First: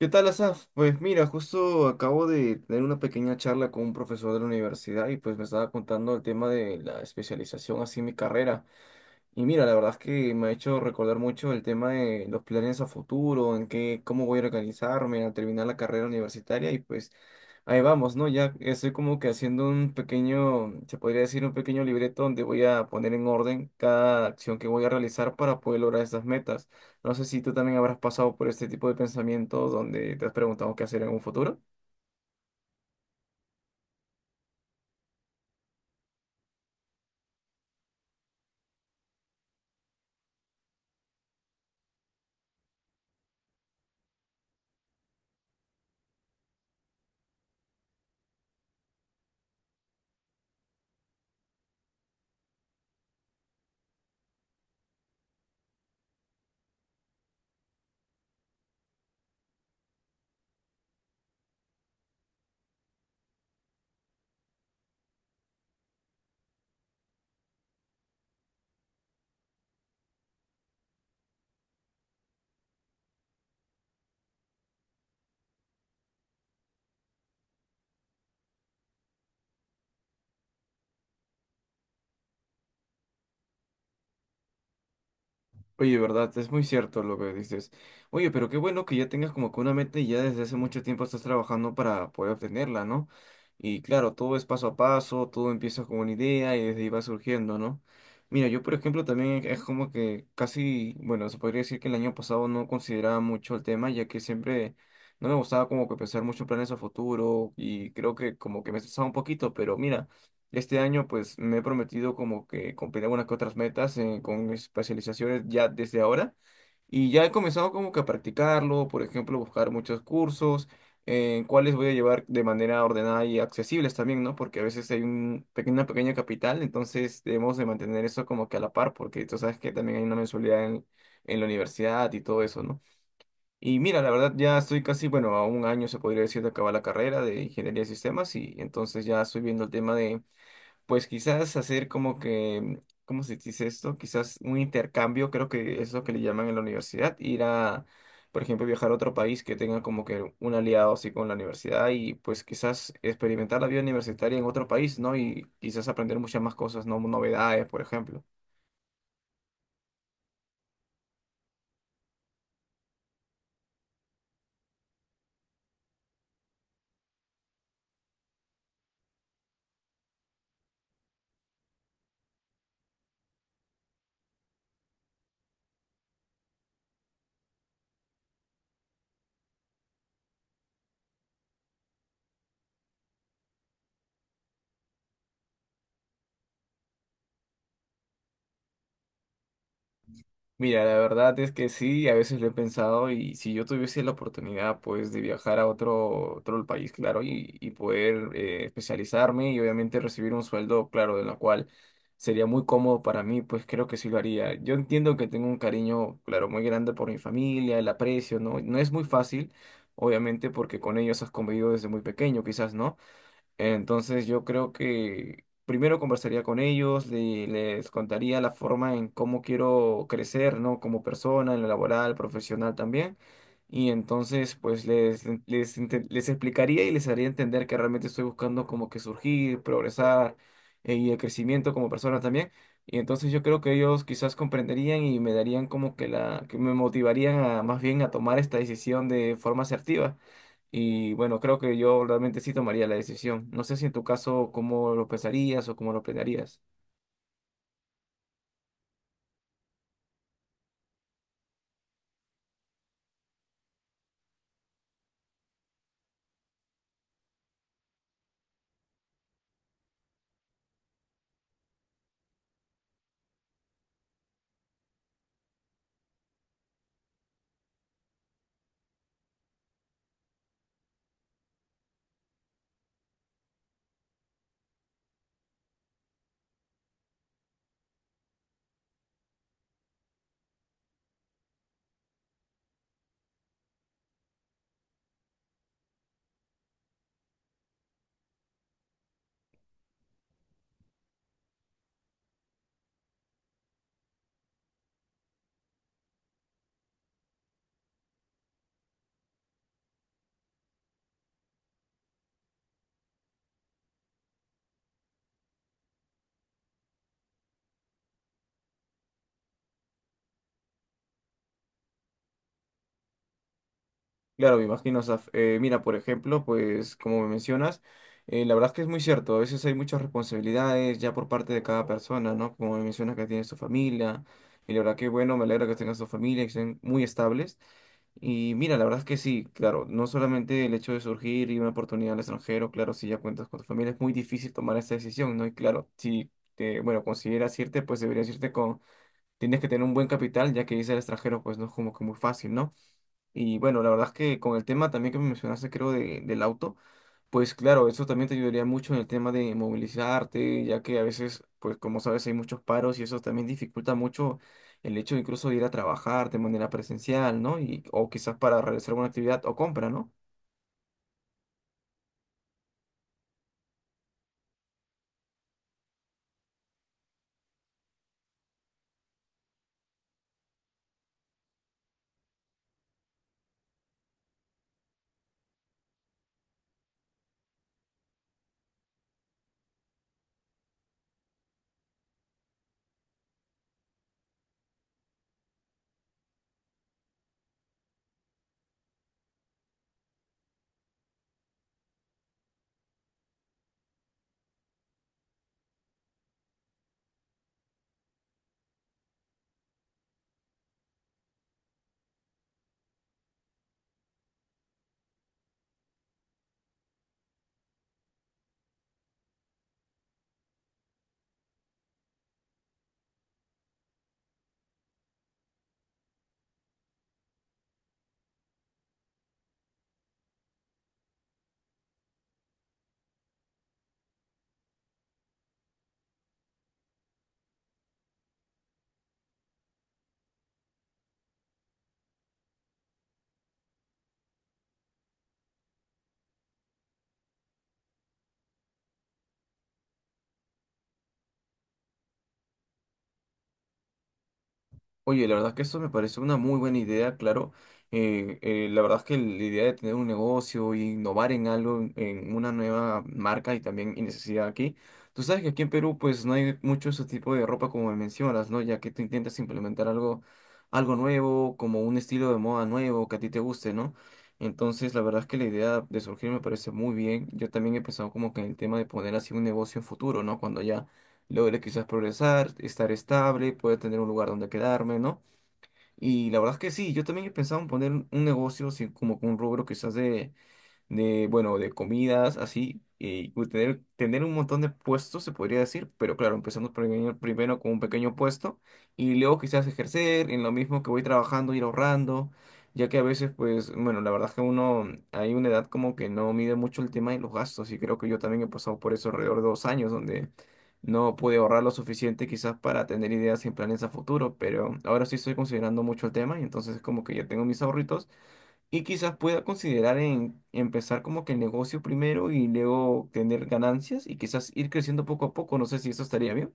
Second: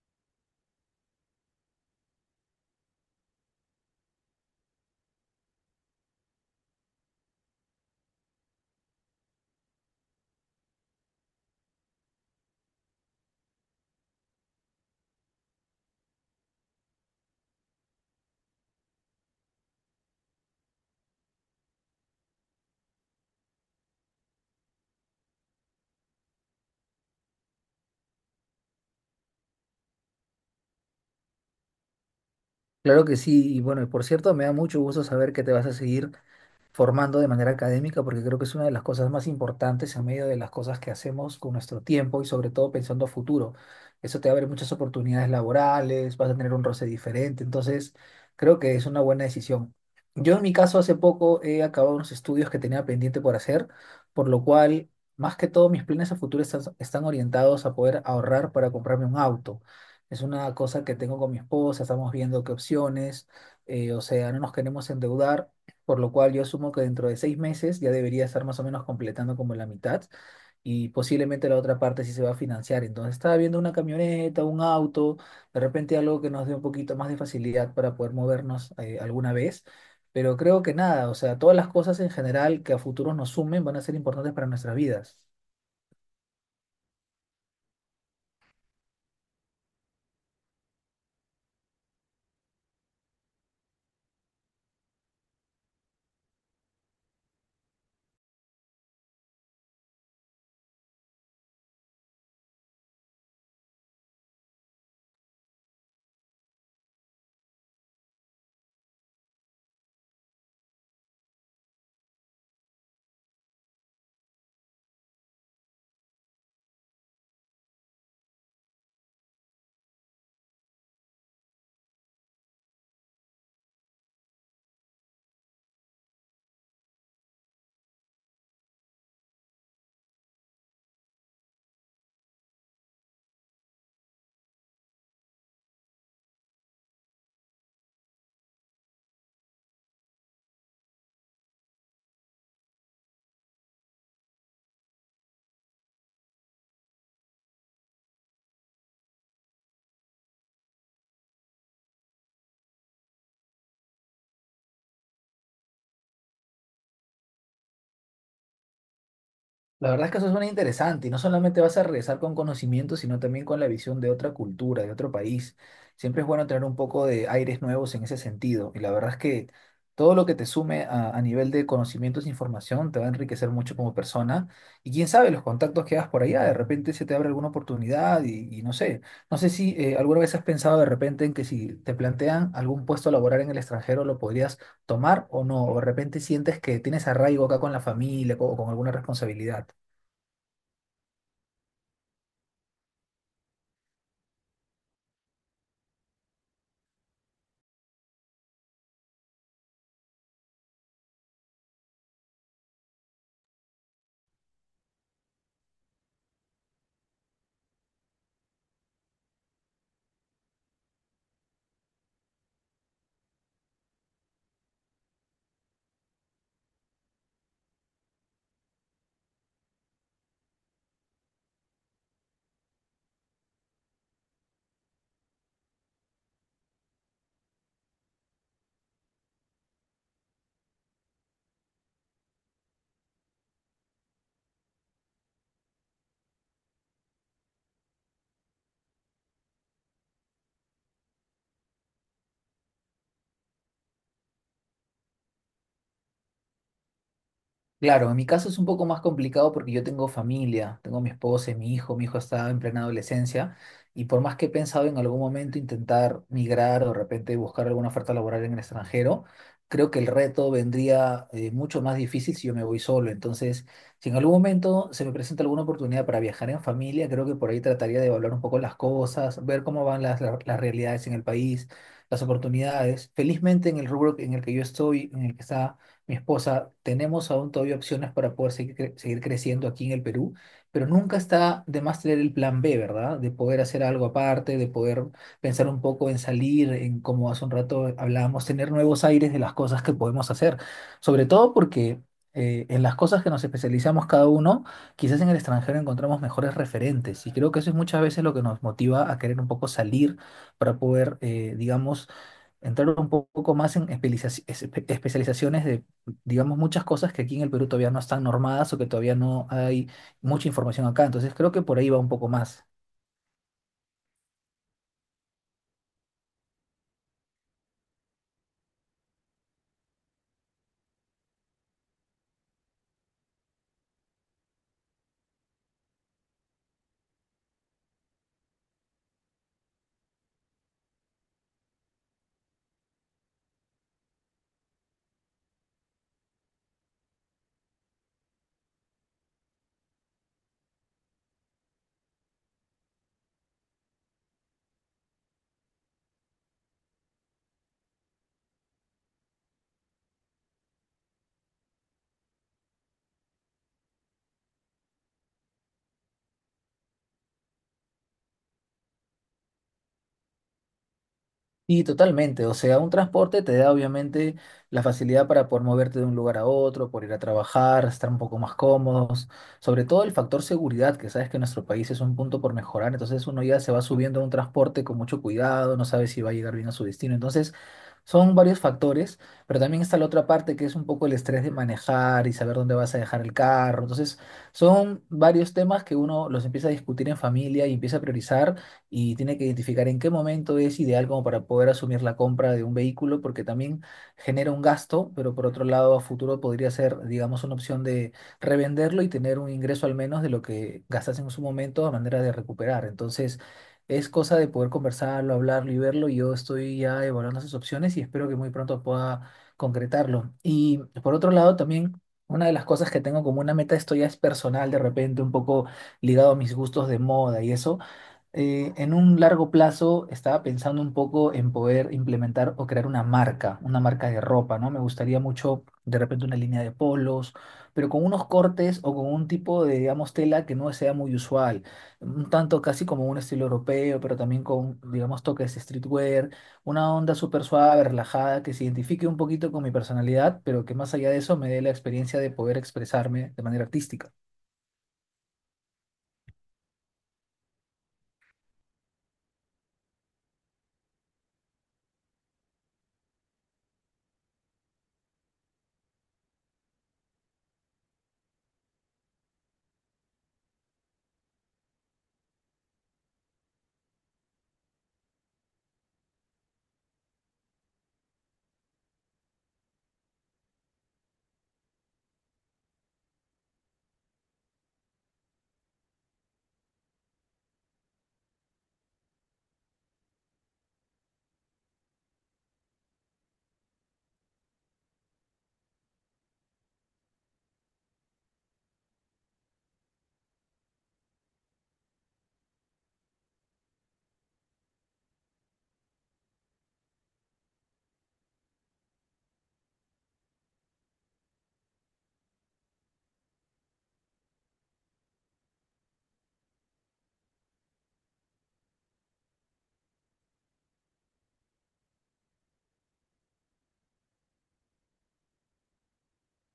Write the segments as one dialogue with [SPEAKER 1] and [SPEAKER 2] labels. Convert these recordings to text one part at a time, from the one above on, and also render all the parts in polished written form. [SPEAKER 1] ¿Qué tal, Asaf? Pues mira, justo acabo de tener una pequeña charla con un profesor de la universidad y pues me estaba contando el tema de la especialización, así mi carrera. Y mira, la verdad es que me ha hecho recordar mucho el tema de los planes a futuro, en qué, cómo voy a organizarme al terminar la carrera universitaria y pues ahí vamos, ¿no? Ya estoy como que haciendo un pequeño, se podría decir un pequeño libreto donde voy a poner en orden cada acción que voy a realizar para poder lograr esas metas. No sé si tú también habrás pasado por este tipo de pensamientos donde te has preguntado qué hacer en un futuro.
[SPEAKER 2] Claro que sí, y bueno, y por cierto, me da mucho gusto saber que te vas a seguir formando de manera académica, porque creo que es una de las cosas más importantes en medio de las cosas que hacemos con nuestro tiempo y sobre todo pensando a futuro. Eso te abre muchas oportunidades laborales, vas a tener un roce diferente, entonces creo que es una buena decisión. Yo en mi caso hace poco he acabado unos estudios que tenía pendiente por hacer, por lo cual más que todo mis planes a futuro están, están orientados a poder ahorrar para comprarme un auto. Es una cosa que tengo con mi esposa, estamos viendo qué opciones, o sea, no nos queremos endeudar, por lo cual yo asumo que dentro de 6 meses ya debería estar más o menos completando como la mitad y posiblemente la otra parte sí se va a financiar. Entonces estaba viendo una camioneta, un auto, de repente algo que nos dé un poquito más de facilidad para poder movernos alguna vez. Pero creo que nada, o sea, todas las cosas en general que a futuro nos sumen van a ser importantes para nuestras vidas.
[SPEAKER 1] Oye, verdad, es muy cierto lo que dices. Oye, pero qué bueno que ya tengas como que una meta y ya desde hace mucho tiempo estás trabajando para poder obtenerla, ¿no? Y claro, todo es paso a paso, todo empieza con una idea y desde ahí va surgiendo, ¿no? Mira, yo por ejemplo también es como que casi, bueno, se podría decir que el año pasado no consideraba mucho el tema, ya que siempre no me gustaba como que pensar mucho en planes a futuro y creo que como que me estresaba un poquito, pero mira. Este año pues me he prometido como que cumplir algunas que otras metas con mis especializaciones ya desde ahora y ya he comenzado como que a practicarlo, por ejemplo, buscar muchos cursos en cuáles voy a llevar de manera ordenada y accesibles también, ¿no? Porque a veces hay un pequeña, una pequeña capital, entonces debemos de mantener eso como que a la par porque tú sabes que también hay una mensualidad en la universidad y todo eso, ¿no? Y mira, la verdad ya estoy casi, bueno, a un año se podría decir de acabar la carrera de ingeniería de sistemas y entonces ya estoy viendo el tema de pues quizás hacer como que, ¿cómo se dice esto? Quizás un intercambio, creo que es lo que le llaman en la universidad, ir a, por ejemplo, viajar a otro país que tenga como que un aliado así con la universidad y pues quizás experimentar la vida universitaria en otro país, ¿no? Y quizás aprender muchas más cosas, ¿no? Novedades, por ejemplo.
[SPEAKER 2] La verdad es que eso suena interesante y no solamente vas a regresar con conocimiento, sino también con la visión de otra cultura, de otro país. Siempre es bueno tener un poco de aires nuevos en ese sentido y la verdad es que todo lo que te sume a nivel de conocimientos e información te va a enriquecer mucho como persona, y quién sabe los contactos que hagas por allá, de repente se te abre alguna oportunidad y no sé, si alguna vez has pensado de repente en que si te plantean algún puesto laboral en el extranjero lo podrías tomar o no, o de repente sientes que tienes arraigo acá con la familia o con alguna responsabilidad.
[SPEAKER 1] Mira, la verdad es que sí, a veces lo he pensado y si yo tuviese la oportunidad pues de viajar a otro, otro país, claro, y poder especializarme y obviamente recibir un sueldo, claro, de lo cual sería muy cómodo para mí, pues creo que sí lo haría. Yo entiendo que tengo un cariño, claro, muy grande por mi familia, el aprecio, ¿no? No es muy fácil, obviamente, porque con ellos has convivido desde muy pequeño, quizás, ¿no? Entonces yo creo que primero conversaría con ellos, les contaría la forma en cómo quiero crecer, ¿no? Como persona, en lo laboral, profesional también. Y entonces pues les explicaría y les haría entender que realmente estoy buscando como que surgir, progresar y el crecimiento como persona también. Y entonces yo creo que ellos quizás comprenderían y me darían como que la, que me motivarían a más bien a tomar esta decisión de forma asertiva. Y bueno, creo que yo realmente sí tomaría la decisión. No sé si en tu caso cómo lo pensarías o cómo lo planearías.
[SPEAKER 2] Claro, en mi caso es un poco más complicado porque yo tengo familia, tengo mi esposa y mi hijo está en plena adolescencia y por más que he pensado en algún momento intentar migrar o de repente buscar alguna oferta laboral en el extranjero, creo que el reto vendría mucho más difícil si yo me voy solo. Entonces, si en algún momento se me presenta alguna oportunidad para viajar en familia, creo que por ahí trataría de evaluar un poco las cosas, ver cómo van las realidades en el país, las oportunidades. Felizmente en el rubro en el que yo estoy, en el que está mi esposa, tenemos aún todavía opciones para poder seguir, seguir creciendo aquí en el Perú, pero nunca está de más tener el plan B, ¿verdad? De poder hacer algo aparte, de poder pensar un poco en salir, en como hace un rato hablábamos, tener nuevos aires de las cosas que podemos hacer, sobre todo porque... en las cosas que nos especializamos cada uno, quizás en el extranjero encontramos mejores referentes y creo que eso es muchas veces lo que nos motiva a querer un poco salir para poder, digamos, entrar un poco más en especializaciones de, digamos, muchas cosas que aquí en el Perú todavía no están normadas o que todavía no hay mucha información acá. Entonces creo que por ahí va un poco más.
[SPEAKER 1] Claro, me imagino, Saf. Mira, por ejemplo, pues como me mencionas, la verdad es que es muy cierto, a veces hay muchas responsabilidades ya por parte de cada persona, ¿no? Como me mencionas que tienes tu familia, y la verdad que bueno, me alegra que tengas tu familia, y que estén muy estables. Y mira, la verdad es que sí, claro, no solamente el hecho de surgir y una oportunidad al extranjero, claro, si ya cuentas con tu familia, es muy difícil tomar esta decisión, ¿no? Y claro, si te, bueno, consideras irte, pues deberías irte con, tienes que tener un buen capital, ya que irse al extranjero, pues no es como que muy fácil, ¿no? Y bueno, la verdad es que con el tema también que me mencionaste, creo, del auto, pues claro, eso también te ayudaría mucho en el tema de movilizarte, ya que a veces, pues como sabes, hay muchos paros y eso también dificulta mucho el hecho incluso de ir a trabajar de manera presencial, ¿no? Y, o quizás para realizar alguna actividad o compra, ¿no?
[SPEAKER 2] Y totalmente, o sea, un transporte te da obviamente la facilidad para poder moverte de un lugar a otro, por ir a trabajar, estar un poco más cómodos, sobre todo el factor seguridad, que sabes que en nuestro país es un punto por mejorar, entonces uno ya se va subiendo a un transporte con mucho cuidado, no sabe si va a llegar bien a su destino, entonces son varios factores, pero también está la otra parte que es un poco el estrés de manejar y saber dónde vas a dejar el carro, entonces son varios temas que uno los empieza a discutir en familia y empieza a priorizar y tiene que identificar en qué momento es ideal como para poder asumir la compra de un vehículo, porque también genera un gasto, pero por otro lado a futuro podría ser, digamos, una opción de revenderlo y tener un ingreso al menos de lo que gastas en su momento a manera de recuperar. Entonces, es cosa de poder conversarlo, hablarlo y verlo. Yo estoy ya evaluando esas opciones y espero que muy pronto pueda concretarlo. Y por otro lado, también una de las cosas que tengo como una meta, esto ya es personal, de repente un poco ligado a mis gustos de moda y eso, en un largo plazo estaba pensando un poco en poder implementar o crear una marca de ropa, ¿no? Me gustaría mucho de repente una línea de polos, pero con unos cortes o con un tipo de, digamos, tela que no sea muy usual, un tanto casi como un estilo europeo, pero también con, digamos, toques streetwear, una onda súper suave, relajada, que se identifique un poquito con mi personalidad, pero que más allá de eso me dé la experiencia de poder expresarme de manera artística.
[SPEAKER 1] Oye, la verdad es que eso me parece una muy buena idea, claro. La verdad es que la idea de tener un negocio e innovar en algo, en una nueva marca y también y necesidad aquí. Tú sabes que aquí en Perú pues no hay mucho ese tipo de ropa como me mencionas, ¿no? Ya que tú intentas implementar algo, algo nuevo, como un estilo de moda nuevo que a ti te guste, ¿no? Entonces, la verdad es que la idea de surgir me parece muy bien. Yo también he pensado como que en el tema de poner así un negocio en futuro, ¿no? Cuando ya logre quizás progresar, estar estable, poder tener un lugar donde quedarme, ¿no? Y la verdad es que sí, yo también he pensado en poner un negocio, así como con un rubro quizás de bueno, de comidas, así, y tener, tener un montón de puestos, se podría decir, pero claro, empezando primero, primero con un pequeño puesto y luego quizás ejercer en lo mismo que voy trabajando, ir ahorrando, ya que a veces, pues, bueno, la verdad es que uno, hay una edad como que no mide mucho el tema de los gastos y creo que yo también he pasado por eso alrededor de 2 años, donde… No pude ahorrar lo suficiente quizás para tener ideas y planes a futuro, pero ahora sí estoy considerando mucho el tema y entonces como que ya tengo mis ahorritos y quizás pueda considerar en empezar como que el negocio primero y luego tener ganancias y quizás ir creciendo poco a poco. No sé si eso estaría bien.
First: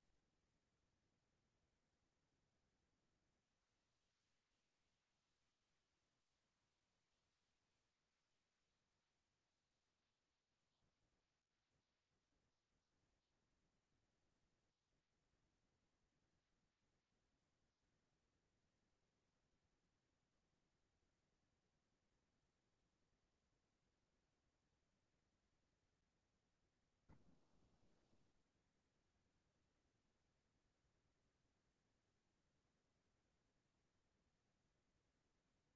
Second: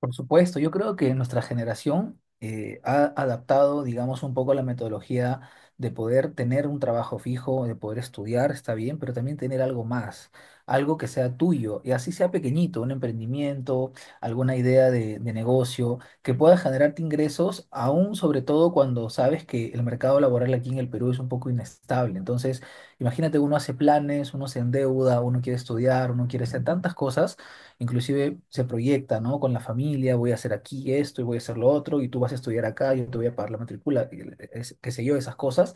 [SPEAKER 2] Por supuesto, yo creo que nuestra generación ha adaptado, digamos, un poco la metodología de poder tener un trabajo fijo, de poder estudiar, está bien, pero también tener algo más, algo que sea tuyo, y así sea pequeñito, un emprendimiento, alguna idea de negocio, que pueda generarte ingresos, aún sobre todo cuando sabes que el mercado laboral aquí en el Perú es un poco inestable. Entonces, imagínate, uno hace planes, uno se endeuda, uno quiere estudiar, uno quiere hacer tantas cosas, inclusive se proyecta, ¿no? Con la familia, voy a hacer aquí esto y voy a hacer lo otro, y tú vas a estudiar acá, yo te voy a pagar la matrícula, y qué sé yo, esas cosas.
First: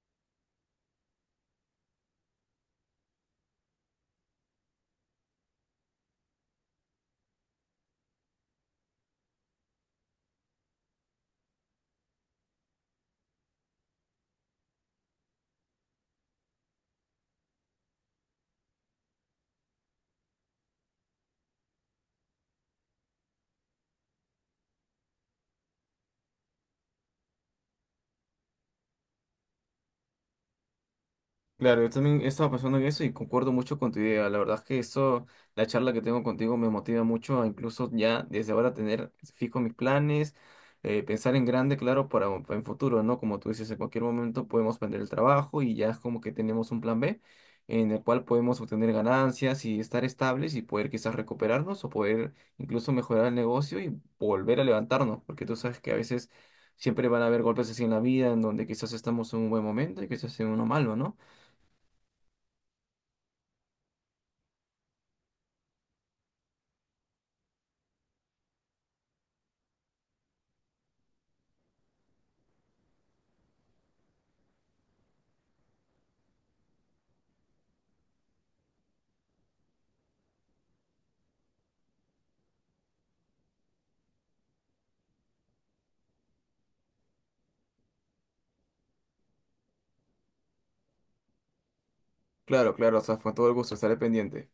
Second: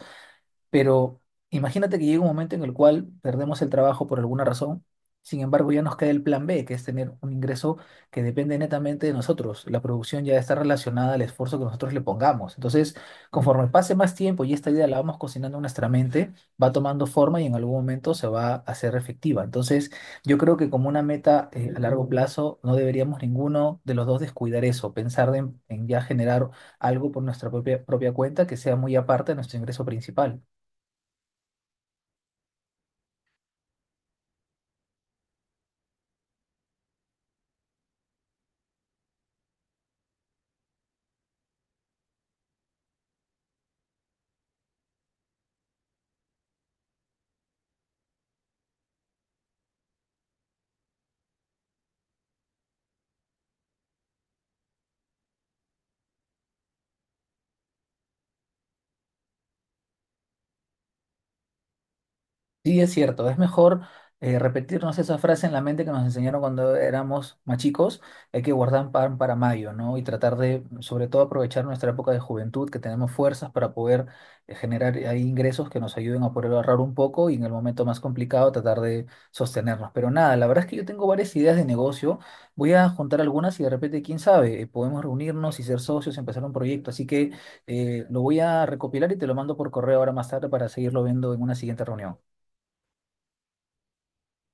[SPEAKER 2] Pero imagínate que llega un momento en el cual perdemos el trabajo por alguna razón, sin embargo ya nos queda el plan B, que es tener un ingreso que depende netamente de nosotros. La producción ya está relacionada al esfuerzo que nosotros le pongamos. Entonces, conforme pase más tiempo y esta idea la vamos cocinando en nuestra mente, va tomando forma y en algún momento se va a hacer efectiva. Entonces, yo creo que como una meta, a largo plazo, no deberíamos ninguno de los dos descuidar eso, pensar en ya generar algo por nuestra propia cuenta que sea muy aparte de nuestro ingreso principal.
[SPEAKER 1] Claro, yo también estaba pensando en eso y concuerdo mucho con tu idea. La verdad es que eso, la charla que tengo contigo me motiva mucho a incluso ya desde ahora tener fijo mis planes, pensar en grande, claro, para en futuro, ¿no? Como tú dices, en cualquier momento podemos perder el trabajo y ya es como que tenemos un plan B en el cual podemos obtener ganancias y estar estables y poder quizás recuperarnos o poder incluso mejorar el negocio y volver a levantarnos, porque tú sabes que a veces siempre van a haber golpes así en la vida en donde quizás estamos en un buen momento y quizás en uno malo, ¿no?
[SPEAKER 2] Sí, es cierto, es mejor repetirnos esa frase en la mente que nos enseñaron cuando éramos más chicos, hay que guardar pan para mayo, ¿no? Y tratar de, sobre todo, aprovechar nuestra época de juventud, que tenemos fuerzas para poder generar ahí ingresos que nos ayuden a poder ahorrar un poco y en el momento más complicado tratar de sostenernos. Pero nada, la verdad es que yo tengo varias ideas de negocio, voy a juntar algunas y de repente, quién sabe, podemos reunirnos y ser socios, empezar un proyecto, así que lo voy a recopilar y te lo mando por correo ahora más tarde para seguirlo viendo en una siguiente reunión.
[SPEAKER 1] Claro, claro, o sea, fue todo el gusto, estaré pendiente.